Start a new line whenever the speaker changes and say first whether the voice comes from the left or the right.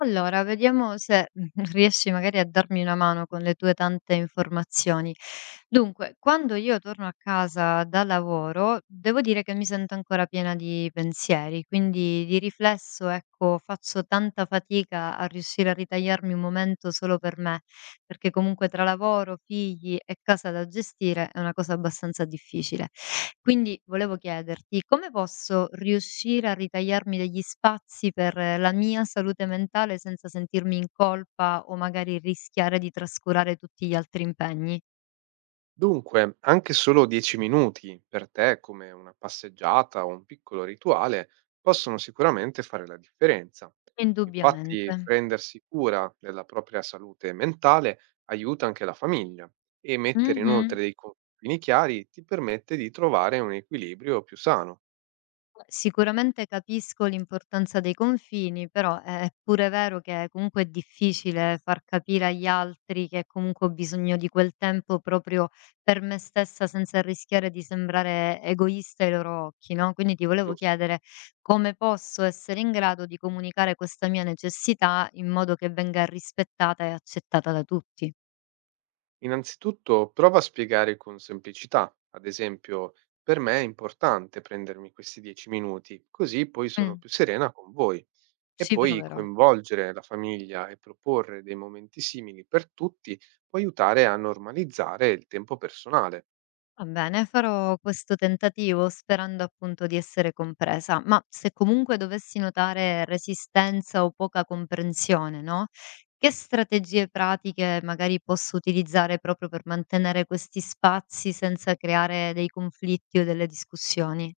left: Allora, vediamo se riesci magari a darmi una mano con le tue tante informazioni. Dunque, quando io torno a casa da lavoro, devo dire che mi sento ancora piena di pensieri, quindi di riflesso, ecco, faccio tanta fatica a riuscire a ritagliarmi un momento solo per me, perché comunque tra lavoro, figli e casa da gestire è una cosa abbastanza difficile. Quindi volevo chiederti come posso riuscire a ritagliarmi degli spazi per la mia salute mentale senza sentirmi in colpa o magari rischiare di trascurare tutti gli altri impegni?
right: Dunque, anche solo 10 minuti per te, come una passeggiata o un piccolo rituale, possono sicuramente fare la differenza.
left: Indubbiamente.
right: Infatti, prendersi cura della propria salute mentale aiuta anche la famiglia e mettere
left: Mh-mh.
right: inoltre dei confini chiari ti permette di trovare un equilibrio più sano,
left: Sicuramente capisco l'importanza dei confini, però è pure vero che comunque è difficile far capire agli altri che comunque ho bisogno di quel tempo proprio per me stessa senza rischiare di sembrare egoista ai loro occhi, no? Quindi ti volevo
right: giusto?
left: chiedere come posso essere in grado di comunicare questa mia necessità in modo che venga rispettata e accettata da tutti.
right: Innanzitutto, prova a spiegare con semplicità, ad esempio, per me è importante prendermi questi 10 minuti, così poi sono
left: Mm,
right: più serena con voi. E
left: ci
right: poi
left: proverò.
right: coinvolgere la famiglia e proporre dei momenti simili per tutti può aiutare a normalizzare il tempo personale.
left: Va bene, farò questo tentativo sperando appunto di essere compresa, ma se comunque dovessi notare resistenza o poca comprensione, no? Che strategie pratiche magari posso utilizzare proprio per mantenere questi spazi senza creare dei conflitti o delle discussioni?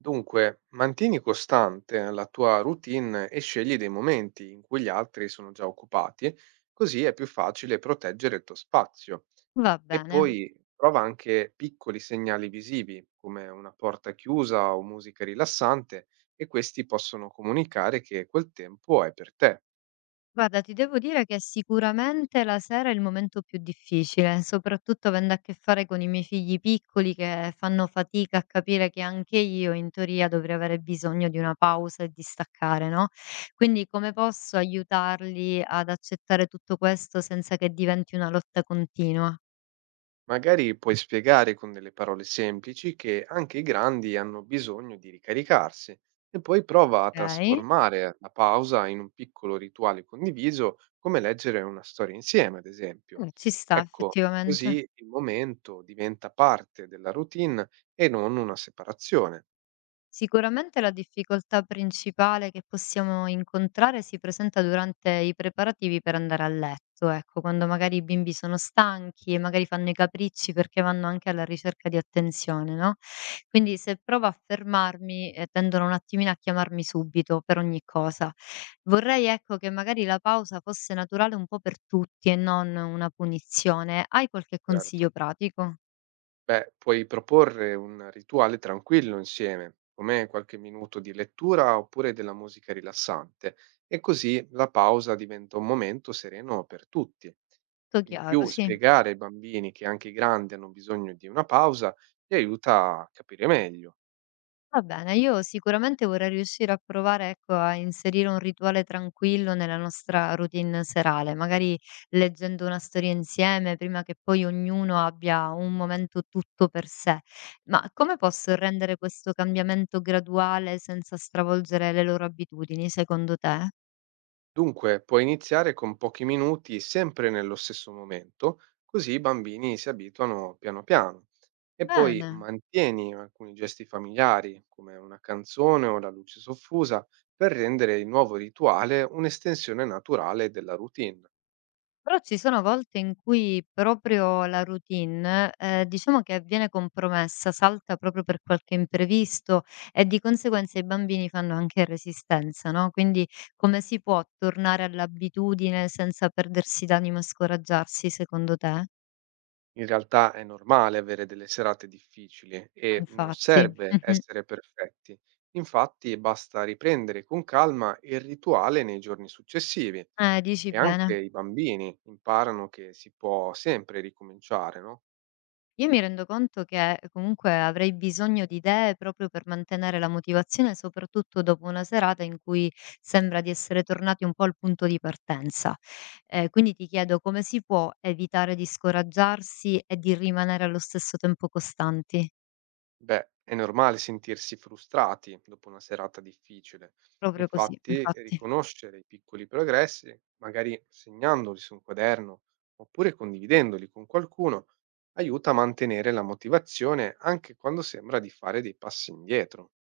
right: Dunque, mantieni costante la tua routine e scegli dei momenti in cui gli altri sono già occupati, così è più facile proteggere il tuo spazio.
left: Va
right: E
left: bene.
right: poi prova anche piccoli segnali visivi, come una porta chiusa o musica rilassante, e questi possono comunicare che quel tempo è per te.
left: Guarda, ti devo dire che sicuramente la sera è il momento più difficile, soprattutto avendo a che fare con i miei figli piccoli che fanno fatica a capire che anche io in teoria dovrei avere bisogno di una pausa e di staccare, no? Quindi come posso aiutarli ad accettare tutto questo senza che diventi una lotta continua?
right: Magari puoi spiegare con delle parole semplici che anche i grandi hanno bisogno di ricaricarsi e poi prova a
left: Ok?
right: trasformare la pausa in un piccolo rituale condiviso, come leggere una storia insieme, ad esempio.
left: Mm, ci sta
right: Ecco,
left: effettivamente.
right: così il momento diventa parte della routine e non una separazione.
left: Sicuramente la difficoltà principale che possiamo incontrare si presenta durante i preparativi per andare a letto, ecco, quando magari i bimbi sono stanchi e magari fanno i capricci perché vanno anche alla ricerca di attenzione, no? Quindi se provo a fermarmi, tendono un attimino a chiamarmi subito per ogni cosa. Vorrei, ecco, che magari la pausa fosse naturale un po' per tutti e non una punizione. Hai qualche
right: Certo.
left: consiglio pratico?
right: Beh, puoi proporre un rituale tranquillo insieme, come qualche minuto di lettura oppure della musica rilassante, e così la pausa diventa un momento sereno per tutti.
left: Tutto
right: In
left: chiaro,
right: più,
left: sì.
right: spiegare ai bambini che anche i grandi hanno bisogno di una pausa li aiuta a capire meglio.
left: Va bene, io sicuramente vorrei riuscire a provare, ecco, a inserire un rituale tranquillo nella nostra routine serale, magari leggendo una storia insieme, prima che poi ognuno abbia un momento tutto per sé. Ma come posso rendere questo cambiamento graduale senza stravolgere le loro abitudini, secondo te?
right: Dunque, puoi iniziare con pochi minuti sempre nello stesso momento, così i bambini si abituano piano piano. E poi
left: Bene.
right: mantieni alcuni gesti familiari, come una canzone o la luce soffusa, per rendere il nuovo rituale un'estensione naturale della routine.
left: Però ci sono volte in cui proprio la routine, diciamo che viene compromessa, salta proprio per qualche imprevisto e di conseguenza i bambini fanno anche resistenza, no, quindi come si può tornare all'abitudine senza perdersi d'animo e scoraggiarsi secondo te?
right: In realtà è normale avere delle serate difficili
left: Eh
right: e non
left: infatti.
right: serve
left: Mh-mh.
right: essere perfetti. Infatti basta riprendere con calma il rituale nei giorni successivi
left: Dici
right: e anche
left: bene.
right: i bambini imparano che si può sempre ricominciare, no?
left: Io mi rendo conto che comunque avrei bisogno di idee proprio per mantenere la motivazione, soprattutto dopo una serata in cui sembra di essere tornati un po' al punto di partenza. Quindi ti chiedo come si può evitare di scoraggiarsi e di rimanere allo stesso tempo costanti.
right: Beh, è normale sentirsi frustrati dopo una serata difficile.
left: Proprio così,
right: Infatti,
left: infatti.
right: riconoscere i piccoli progressi, magari segnandoli su un quaderno oppure condividendoli con qualcuno, aiuta a mantenere la motivazione anche quando sembra di fare dei passi indietro.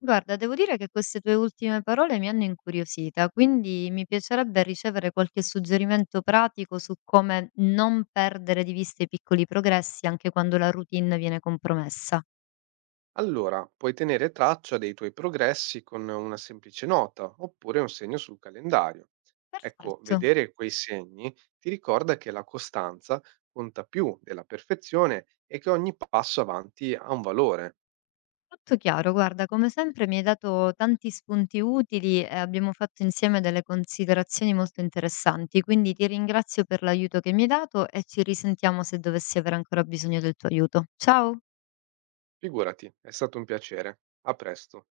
left: Guarda, devo dire che queste tue ultime parole mi hanno incuriosita, quindi mi piacerebbe ricevere qualche suggerimento pratico su come non perdere di vista i piccoli progressi anche quando la routine viene compromessa.
right: Allora, puoi tenere traccia dei tuoi progressi con una semplice nota oppure un segno sul calendario. Ecco,
left: Perfetto,
right: vedere quei segni ti ricorda che la costanza conta più della perfezione e che ogni passo avanti ha un valore.
left: tutto chiaro. Guarda, come sempre mi hai dato tanti spunti utili e abbiamo fatto insieme delle considerazioni molto interessanti, quindi ti ringrazio per l'aiuto che mi hai dato e ci risentiamo se dovessi avere ancora bisogno del tuo aiuto. Ciao!
right: Figurati, è stato un piacere. A presto.